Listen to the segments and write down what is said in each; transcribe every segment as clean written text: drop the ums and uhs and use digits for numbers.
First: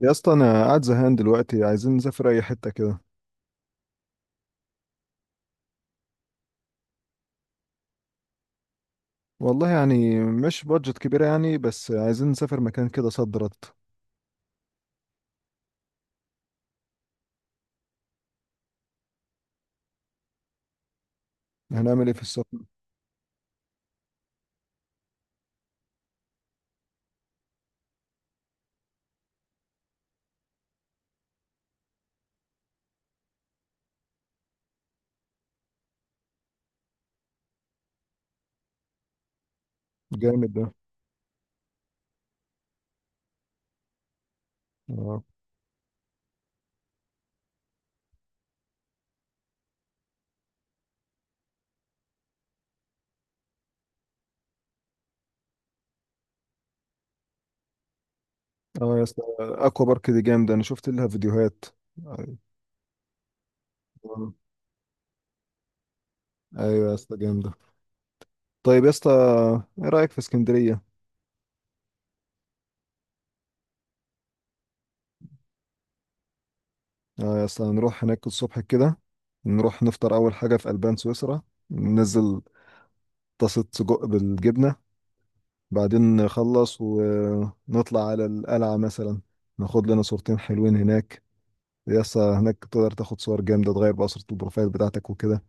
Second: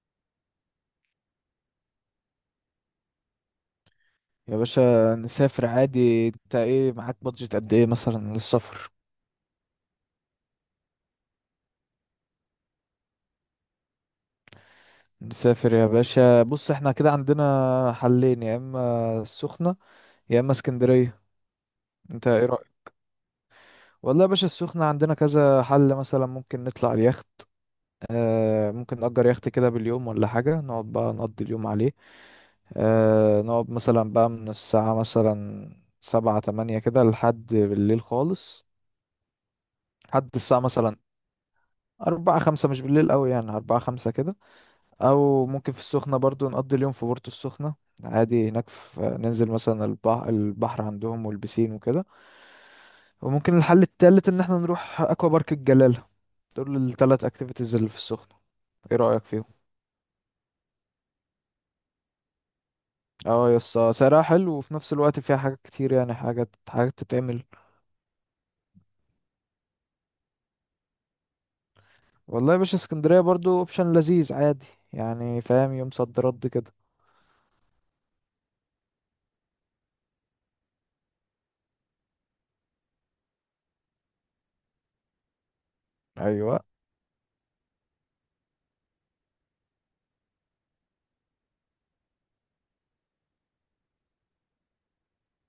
يا اسطى انا قاعد زهقان دلوقتي، عايزين نسافر اي حته كده. يا باشا، نسافر عادي. انت ايه معاك بادجت قد ايه مثلا للسفر؟ والله يعني مش بادجت كبيره يعني، بس عايزين نسافر مكان كده صد رد. نسافر يا باشا. بص، احنا كده عندنا حلين، يا اما السخنة يا اما اسكندرية. هنعمل ايه في انت ايه السفر؟ رأيك؟ والله يا باشا، السخنة عندنا كذا حل. مثلا ممكن نطلع اليخت. ممكن نأجر يخت كده باليوم ولا حاجة، نقعد بقى نقضي اليوم عليه. نقعد مثلا بقى من الساعة مثلا 7 8 كده، لحد بالليل خالص. لحد جامد الساعة ده. مثلا 4 5، مش بالليل أوي يعني، 4 5 كده. اه. او ممكن في السخنة برضو نقضي اليوم في بورتو السخنة. عادي هناك، في ننزل مثلا البحر، البحر عندهم والبسين وكده. وممكن الحل التالت ان احنا نروح اكوا بارك الجلالة. دول التلات اكتيفيتيز اللي في السخنة. ايه اه يا اسطى رأيك فيهم؟ اكوا بارك دي جامده، انا شفت لها فيديوهات. ايوه. اه، يس، سعرها حلو وفي نفس الوقت فيها حاجات كتير، يعني حاجات أيوة يا حاجات اسطى تتعمل. جامده. طيب يا اسطى، ايه رايك في اسكندريه؟ والله يا باشا، اسكندرية برضو اوبشن لذيذ عادي. يعني فاهم، يوم صد رد كده. اه يا اسطى، نروح هناك الصبح كده. نروح نفطر اول حاجه في البان سويسرا، ننزل طاسه سجق بالجبنه. بعدين ايوه. نخلص ونطلع على القلعة مثلا، ناخد لنا صورتين حلوين هناك. يا اسطى هناك تقدر تاخد صور جامدة، تغير بقى صورة البروفايل بتاعتك وكده.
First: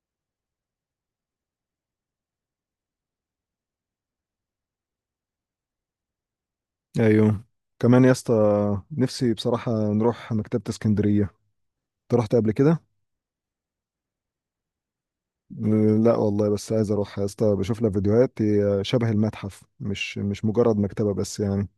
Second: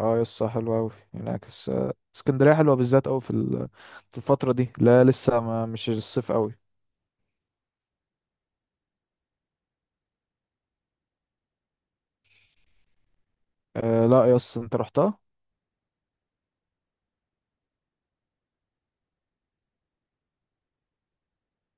اه، يسا، حلو أوي ينعكس. اسكندرية حلوة بالذات أوي في الفترة دي، لا لسه ما مش الصيف أوي. ايوه. كمان يا اسطى، نفسي بصراحة نروح مكتبة اسكندرية. انت رحت قبل كده؟ آه، لا يسا، انت رحتها؟ لا والله، بس عايز اروح يا اسطى. بشوف لها فيديوهات، هي شبه المتحف، مش مجرد مكتبة بس يعني.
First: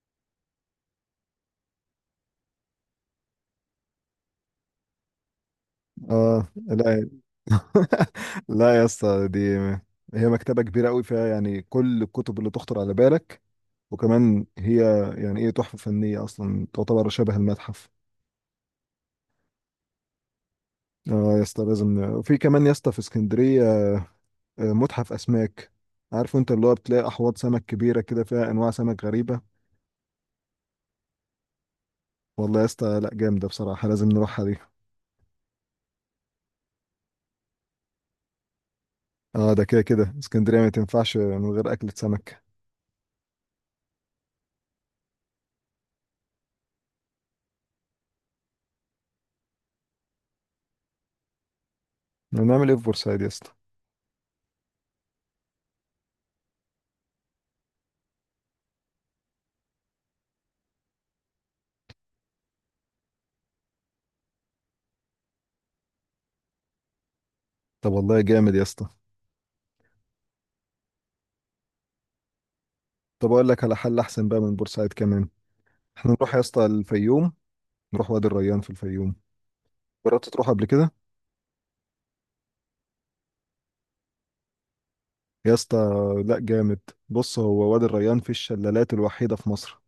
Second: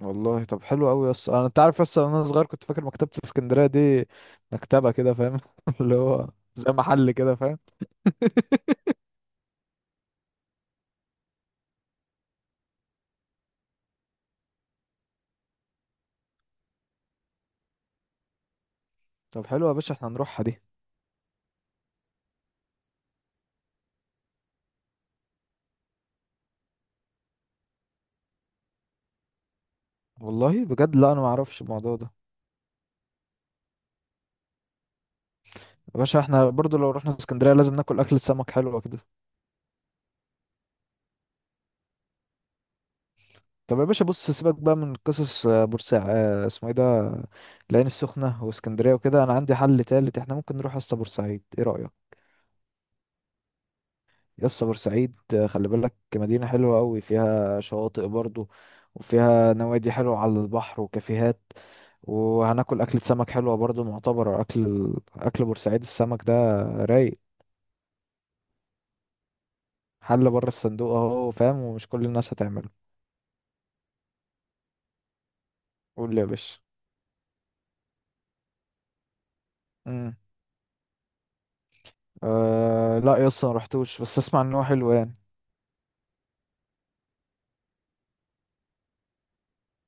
والله طب حلو أوي يسا. انت عارف يسا، وانا صغير كنت فاكر مكتبة اسكندرية دي مكتبة كده فاهم اللي هو اه زي لا. محل كده فاهم. لا يا اسطى، دي هي مكتبة كبيرة قوي، فيها يعني كل الكتب اللي تخطر على بالك. وكمان هي يعني ايه، تحفة فنية، اصلا تعتبر شبه المتحف. طب حلو يا باشا، احنا هنروحها دي. اه يا اسطى، لازم في كمان يا اسطى في اسكندرية متحف اسماك. عارف انت، اللي هو بتلاقي احواض سمك كبيرة كده، فيها انواع سمك غريبة. والله بجد، لا انا ما اعرفش الموضوع ده. والله يا اسطى، لا جامدة بصراحة، لازم نروحها دي. يا باشا، احنا برضو لو رحنا اسكندرية لازم ناكل أكل السمك، حلوة كده. اه، ده كده كده اسكندرية ما تنفعش من غير اكلة سمك. طب يا باشا، بص، سيبك بقى من قصص بورسعيد اسمه ايه ده. العين السخنة واسكندرية وكده، انا عندي حل تالت، احنا ممكن نروح يا اسطى بورسعيد. ايه رأيك؟ هنعمل ايه في بورسعيد يا اسطى؟ يا اسطى، بورسعيد، خلي بالك مدينة حلوة قوي، فيها شواطئ برضو. وفيها نوادي حلوة على البحر وكافيهات. وهناكل أكلة سمك حلوة برضو، معتبرة أكل بورسعيد السمك ده. رايق. طب والله جامد يا اسطى. حل بره الصندوق اهو فاهم، ومش كل الناس هتعمله. طب اقول لك على حل احسن بقى من بورسعيد كمان، احنا قول لي يا نروح يا باشا. اسطى الفيوم. نروح وادي الريان في الفيوم. امم. جربت تروح قبل كده؟ آه لا يا اسطى، ما رحتوش، بس اسمع ان هو حلو يعني. يا اسطى لا، جامد. بص، هو وادي الريان في الشلالات الوحيدة في مصر.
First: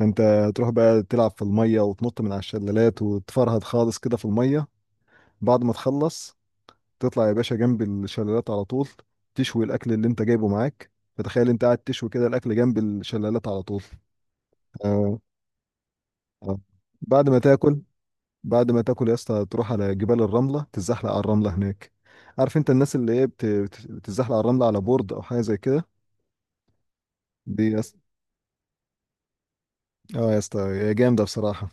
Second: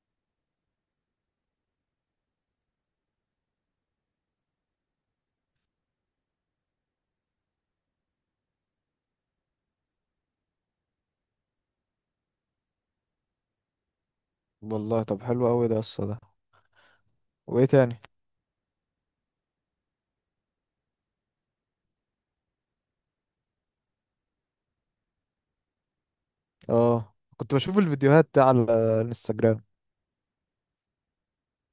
انت تروح بقى تلعب في المية، وتنط من على الشلالات، وتفرهد خالص كده في المية. بعد ما تخلص تطلع يا باشا جنب الشلالات على طول، تشوي الأكل اللي انت جايبه معاك. فتخيل انت قاعد تشوي كده الأكل جنب الشلالات على طول. والله آه. طب حلو قوي ده الصلاة ده. آه. بعد ما وايه تاكل، تاني؟ بعد ما تاكل يا اسطى تروح على جبال الرملة، تتزحلق على الرملة هناك. عارف انت الناس اللي هي بتتزحلق على الرملة على بورد أو حاجة زي كده. اه، كنت دي بشوف الفيديوهات دي على الانستجرام. اه يا اسطى هي جامدة بصراحة.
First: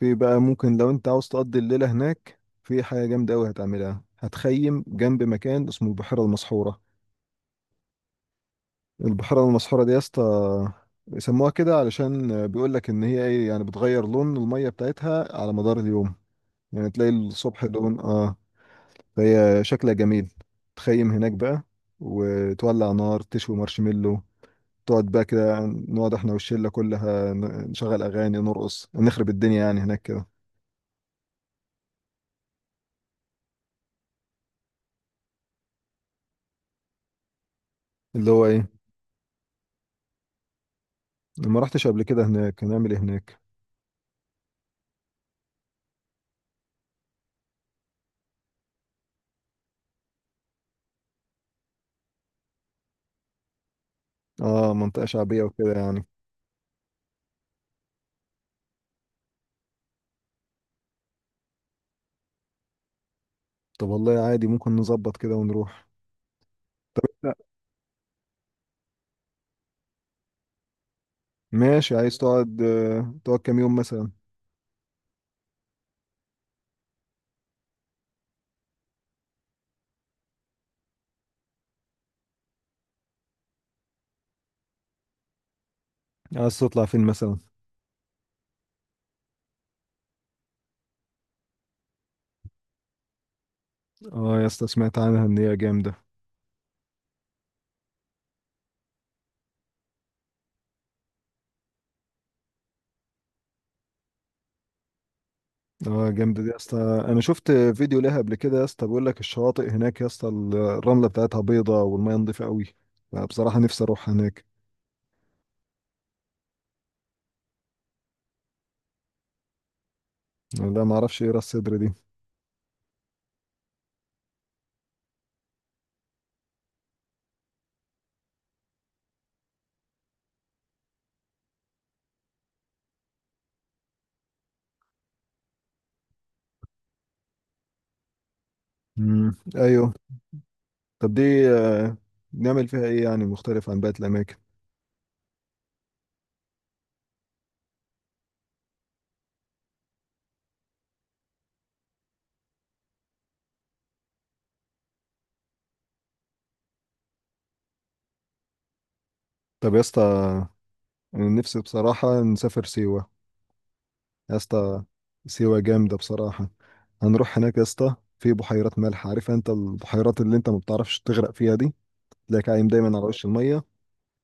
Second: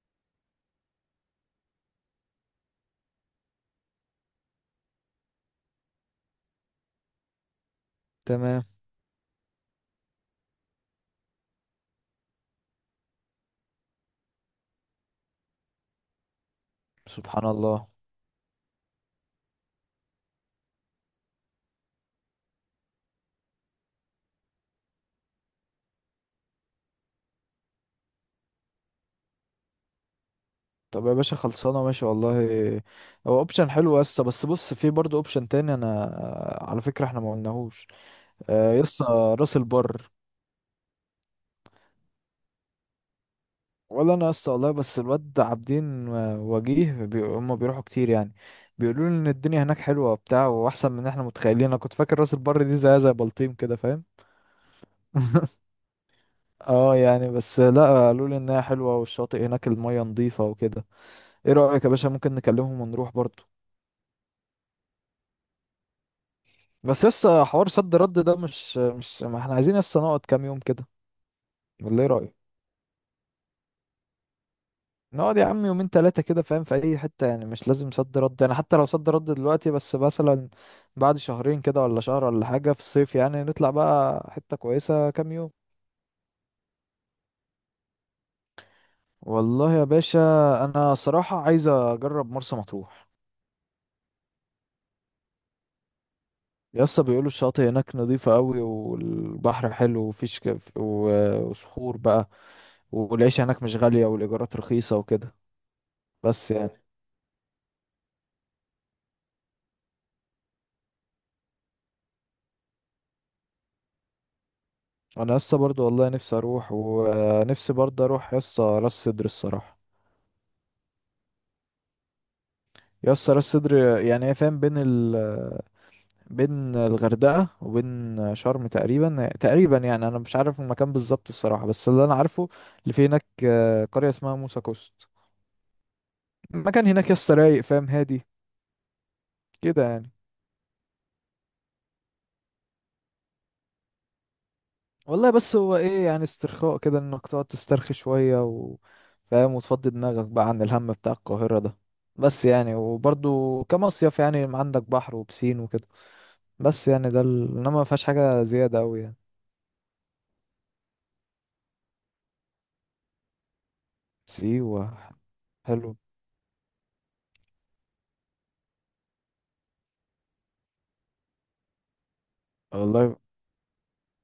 في بقى ممكن لو انت عاوز تقضي الليلة هناك، في حاجة جامدة أوي هتعملها، هتخيم جنب مكان اسمه البحيرة المسحورة. تمام. البحيرة المسحورة دي يا اسطى، بيسموها كده علشان بيقول لك ان هي ايه يعني، بتغير لون المية بتاعتها على مدار اليوم. يعني تلاقي سبحان الصبح الله. لون اه، فهي شكلها جميل. تخيم هناك بقى، وتولع نار، تشوي مارشميلو. تقعد بقى كده، نقعد احنا والشلة كلها نشغل اغاني، نرقص، نخرب الدنيا يعني هناك كده. طب يا باشا، خلصانه ماشي والله. هو اوبشن حلو يسطا، بس بص، في برضه اوبشن تاني، انا على فكره احنا ما قلناهوش. اللي هو ايه؟ يسطا راس البر. ما رحتش قبل كده هناك، هنعمل ايه هناك؟ ولا انا يسطا والله، بس الواد عابدين وجيه هم بيروحوا كتير يعني. بيقولوا لي ان الدنيا هناك حلوه وبتاع، واحسن من احنا متخيلين. انا كنت فاكر راس البر دي زي بلطيم كده فاهم. اه منطقة شعبية وكده يعني. اه يعني، بس لا، قالوا لي انها حلوه والشاطئ هناك الميه نظيفه وكده. ايه رايك يا باشا؟ ممكن نكلمهم ونروح برضو. طب والله عادي، ممكن نظبط كده ونروح. بس لا، لسه حوار صد رد ده مش ما احنا عايزين، لسه نقعد كام يوم كده. ماشي. ولا ايه عايز رايك؟ تقعد تقعد كام يوم مثلا؟ نقعد يا عم يومين 3 كده فاهم، في اي حته يعني، مش لازم صد رد يعني. حتى لو صد رد دلوقتي، بس مثلا بعد شهرين كده ولا شهر ولا حاجه في الصيف، يعني نطلع بقى حته كويسه كام يوم. عايز تطلع فين مثلا؟ والله يا باشا، انا صراحه عايز اجرب مرسى مطروح. اه يا اسطى، سمعت عنها ان هي جامدة. يسا بيقولوا الشاطئ هناك نظيفة قوي، والبحر حلو، وفيش كف وصخور بقى. والعيشة هناك مش غالية والإيجارات رخيصة وكده. اه جامدة دي بس يا اسطى، يعني. انا شفت فيديو ليها قبل كده يا اسطى. بيقول لك الشواطئ هناك يا اسطى الرملة بتاعتها بيضة، والمية نضيفة قوي. فبصراحة نفسي اروح هناك. أنا يسا برضو والله نفسي أروح، ونفسي برضو أروح يسا راس سدر الصراحة. لا ما اعرفش ايه راس صدر دي. يسا، راس سدر. يعني هي فاهم بين الغردقة وبين شرم تقريبا تقريبا يعني، أنا مش عارف المكان بالظبط الصراحة، بس اللي أنا عارفه اللي في هناك قرية اسمها موسى كوست. المكان هناك يسا رايق فاهم، هادي امم، كده ايوه. يعني. طب دي نعمل فيها ايه يعني مختلف عن باقي الاماكن؟ والله بس هو ايه، يعني استرخاء كده، انك تقعد تسترخي شوية فاهم، وتفضي دماغك بقى عن الهم بتاع القاهرة ده. بس يعني، وبرضو كمصيف يعني عندك بحر وبسين وكده. بس يعني ده انما ما فيهاش حاجة زيادة اوي يعني. طب يا اسطى، انا نفسي بصراحة نسافر سيوة. يا اسطى سيوة؟ سيوة حلو. جامدة بصراحة. هنروح هناك يا اسطى، في بحيرات ملح. عارف انت البحيرات اللي انت ما بتعرفش تغرق فيها دي، تلاقيك عايم دايما على والله. وش المية.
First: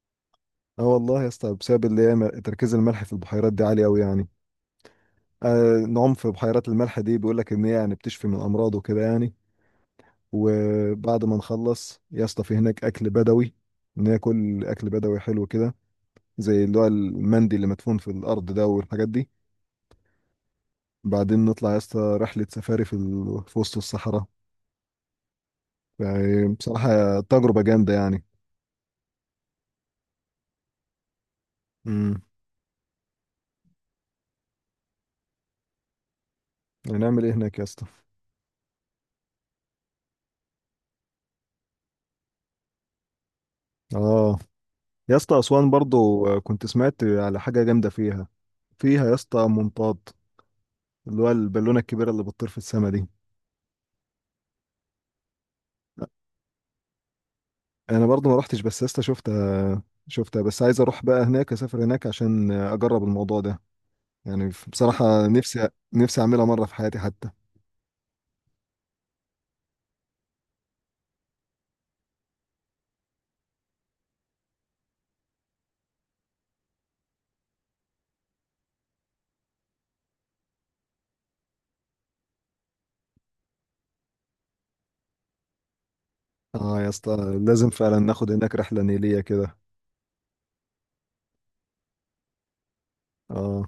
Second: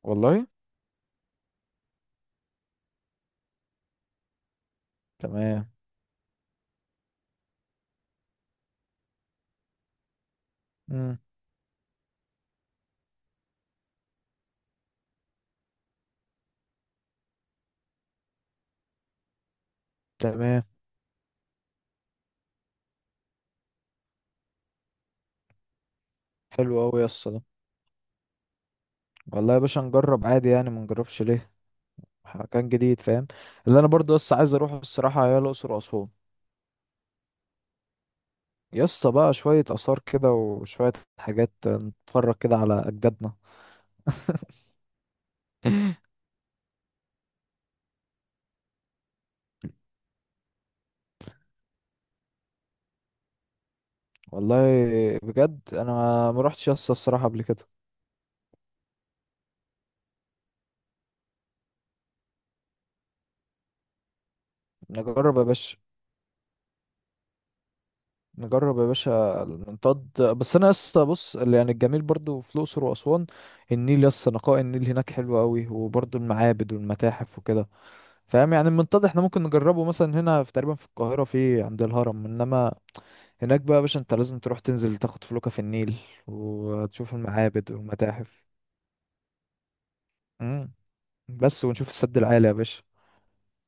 والله. اه والله يا اسطى، بسبب اللي هي تركيز الملح في البحيرات دي عالي قوي يعني. تمام. آه، نعوم في بحيرات الملح دي، بيقول لك ان هي يعني بتشفي من الامراض وكده يعني. امم. وبعد ما نخلص يا اسطى في هناك اكل بدوي، ناكل اكل بدوي حلو كده، زي اللي هو المندي اللي مدفون في الارض ده والحاجات دي. تمام. بعدين نطلع يا اسطى رحلة سفاري في, في وسط الصحراء. يعني حلو اوي يا بصراحة اسطى ده. تجربة جامدة يعني. والله يا باشا، نجرب عادي يعني، ما نجربش ليه. امم. مكان جديد فاهم. اللي انا برضو بس عايز اروحه الصراحة هي الاقصر واسوان. هنعمل ايه هناك يا اسطى؟ يسطا، بقى شوية آثار كده وشوية حاجات نتفرج كده على أجدادنا. اه يا اسطى أسوان برضو كنت سمعت على حاجة جامدة فيها. فيها يا اسطى منطاد، اللي هو البالونة الكبيرة اللي بتطير في السما دي. والله بجد أنا ما روحتش يسطا الصراحة قبل كده. انا برضو ما رحتش، بس يا اسطى شفتها. شفتها، بس عايز اروح بقى هناك، اسافر هناك عشان اجرب الموضوع ده. يعني بصراحة نجرب يا نفسي، باشا. نفسي اعملها مرة في حياتي حتى. نجرب يا باشا المنطاد، بس أنا يسطا بص، اللي يعني الجميل برضو في الأقصر وأسوان، النيل يسطا، نقاء النيل هناك حلو أوي، وبرضو المعابد والمتاحف وكده. فاهم يعني، المنطاد احنا ممكن نجربه مثلا هنا في تقريبا في القاهرة عند الهرم، إنما هناك بقى يا باشا، أنت لازم تروح تنزل تاخد فلوكة في النيل، اه يا وتشوف اسطى، لازم المعابد فعلا ناخد والمتاحف. هناك رحلة نيلية كده. مم. بس ونشوف السد العالي يا باشا. اه.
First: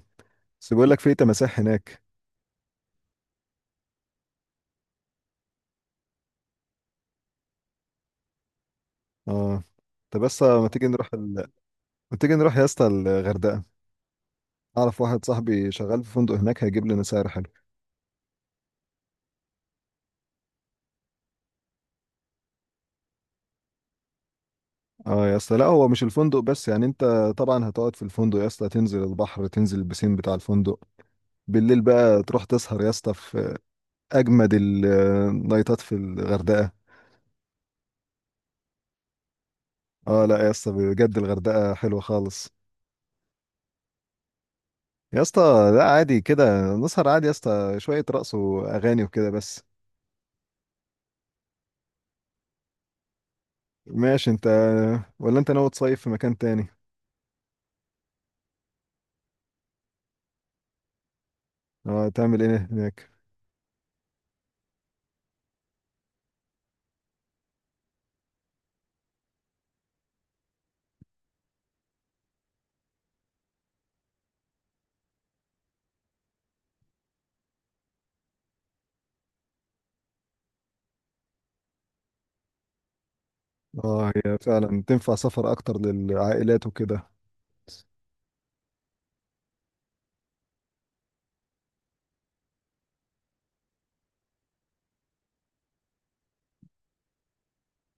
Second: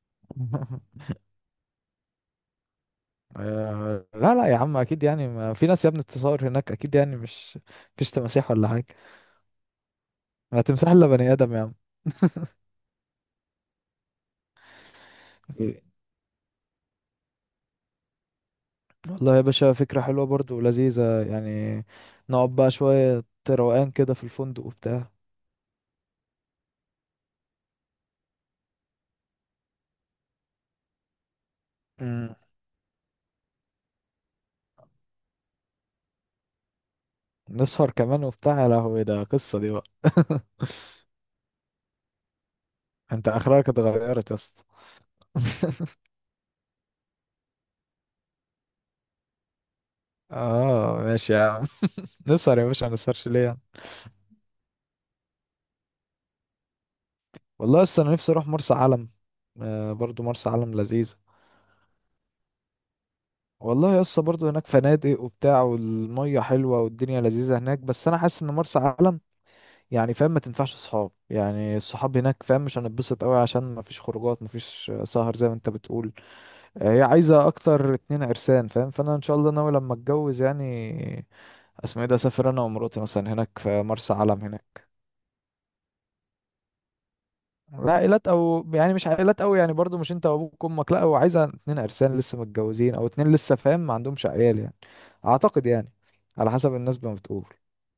بس بيقول لك في تماسيح هناك. آه، لا لا يا عم، اكيد يعني ما في ناس يا ابني بتتصور هناك، اكيد يعني مش مفيش تماسيح ولا حاجه. اه. طب بس ما ما تيجي تمسح الا نروح بني ادم يا عم. ما تيجي نروح يا اسطى الغردقه؟ اعرف واحد صاحبي إيه. شغال في فندق هناك، هيجيب لنا سعر حلو. والله يا باشا، فكره حلوه برضو ولذيذه. يعني نقعد بقى شويه روقان كده في الفندق وبتاع. اه يا اسطى، لا هو مش الفندق بس يعني. انت طبعا هتقعد في الفندق يا اسطى، تنزل البحر، تنزل البسين بتاع الفندق. بالليل بقى مم. تروح تسهر يا اسطى في اجمد النايتات في الغردقه. نسهر كمان وبتاع؟ يا لهوي، ده قصه دي بقى! اه لا يا اسطى، بجد الغردقه حلوه خالص. انت اخرك اتغيرت يا اسطى. يا اسطى لا، عادي كده نسهر عادي يا اسطى، شويه رقص واغاني وكده بس. اه ماشي يا عم، نسهر يا باشا، ما نسهرش ليه. ماشي. انت ولا انت ناوي تصيف في مكان تاني؟ والله لسه انا نفسي اروح مرسى علم. آه، برضو مرسى علم لذيذة. اه تعمل ايه هناك؟ والله لسه برضو هناك فنادق وبتاع، والمية حلوة والدنيا لذيذة هناك، بس انا حاسس ان مرسى علم يعني فاهم ما تنفعش صحاب يعني، الصحاب هناك فاهم مش هنتبسط قوي، عشان ما فيش خروجات، ما فيش سهر زي ما انت بتقول. هي عايزة اكتر 2 عرسان فاهم، فانا ان شاء الله ناوي لما اتجوز يعني. اسمه ايه ده، اسافر انا ومراتي مثلا هناك في اه مرسى هي علم فعلا هناك. تنفع سفر اكتر للعائلات وكده. لا، عائلات او يعني مش عائلات قوي يعني، برضو مش انت وابوك وامك، لا هو عايزه اتنين عرسان لسه متجوزين، او 2 لسه فاهم ما عندهمش عيال يعني. اعتقد يعني، على حسب الناس ما بتقول.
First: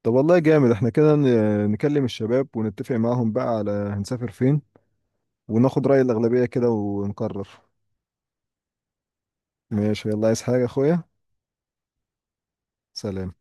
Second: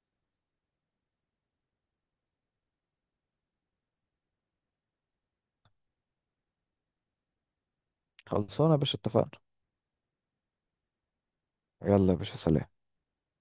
طب والله جامد، احنا كده نكلم الشباب ونتفق معاهم بقى على هنسافر فين، وناخد رأي الأغلبية كده ونقرر. خلصونا يا باشا، اتفقنا. ماشي. يلا عايز حاجة يا اخويا؟ يلا يا باشا، سلام. سلام.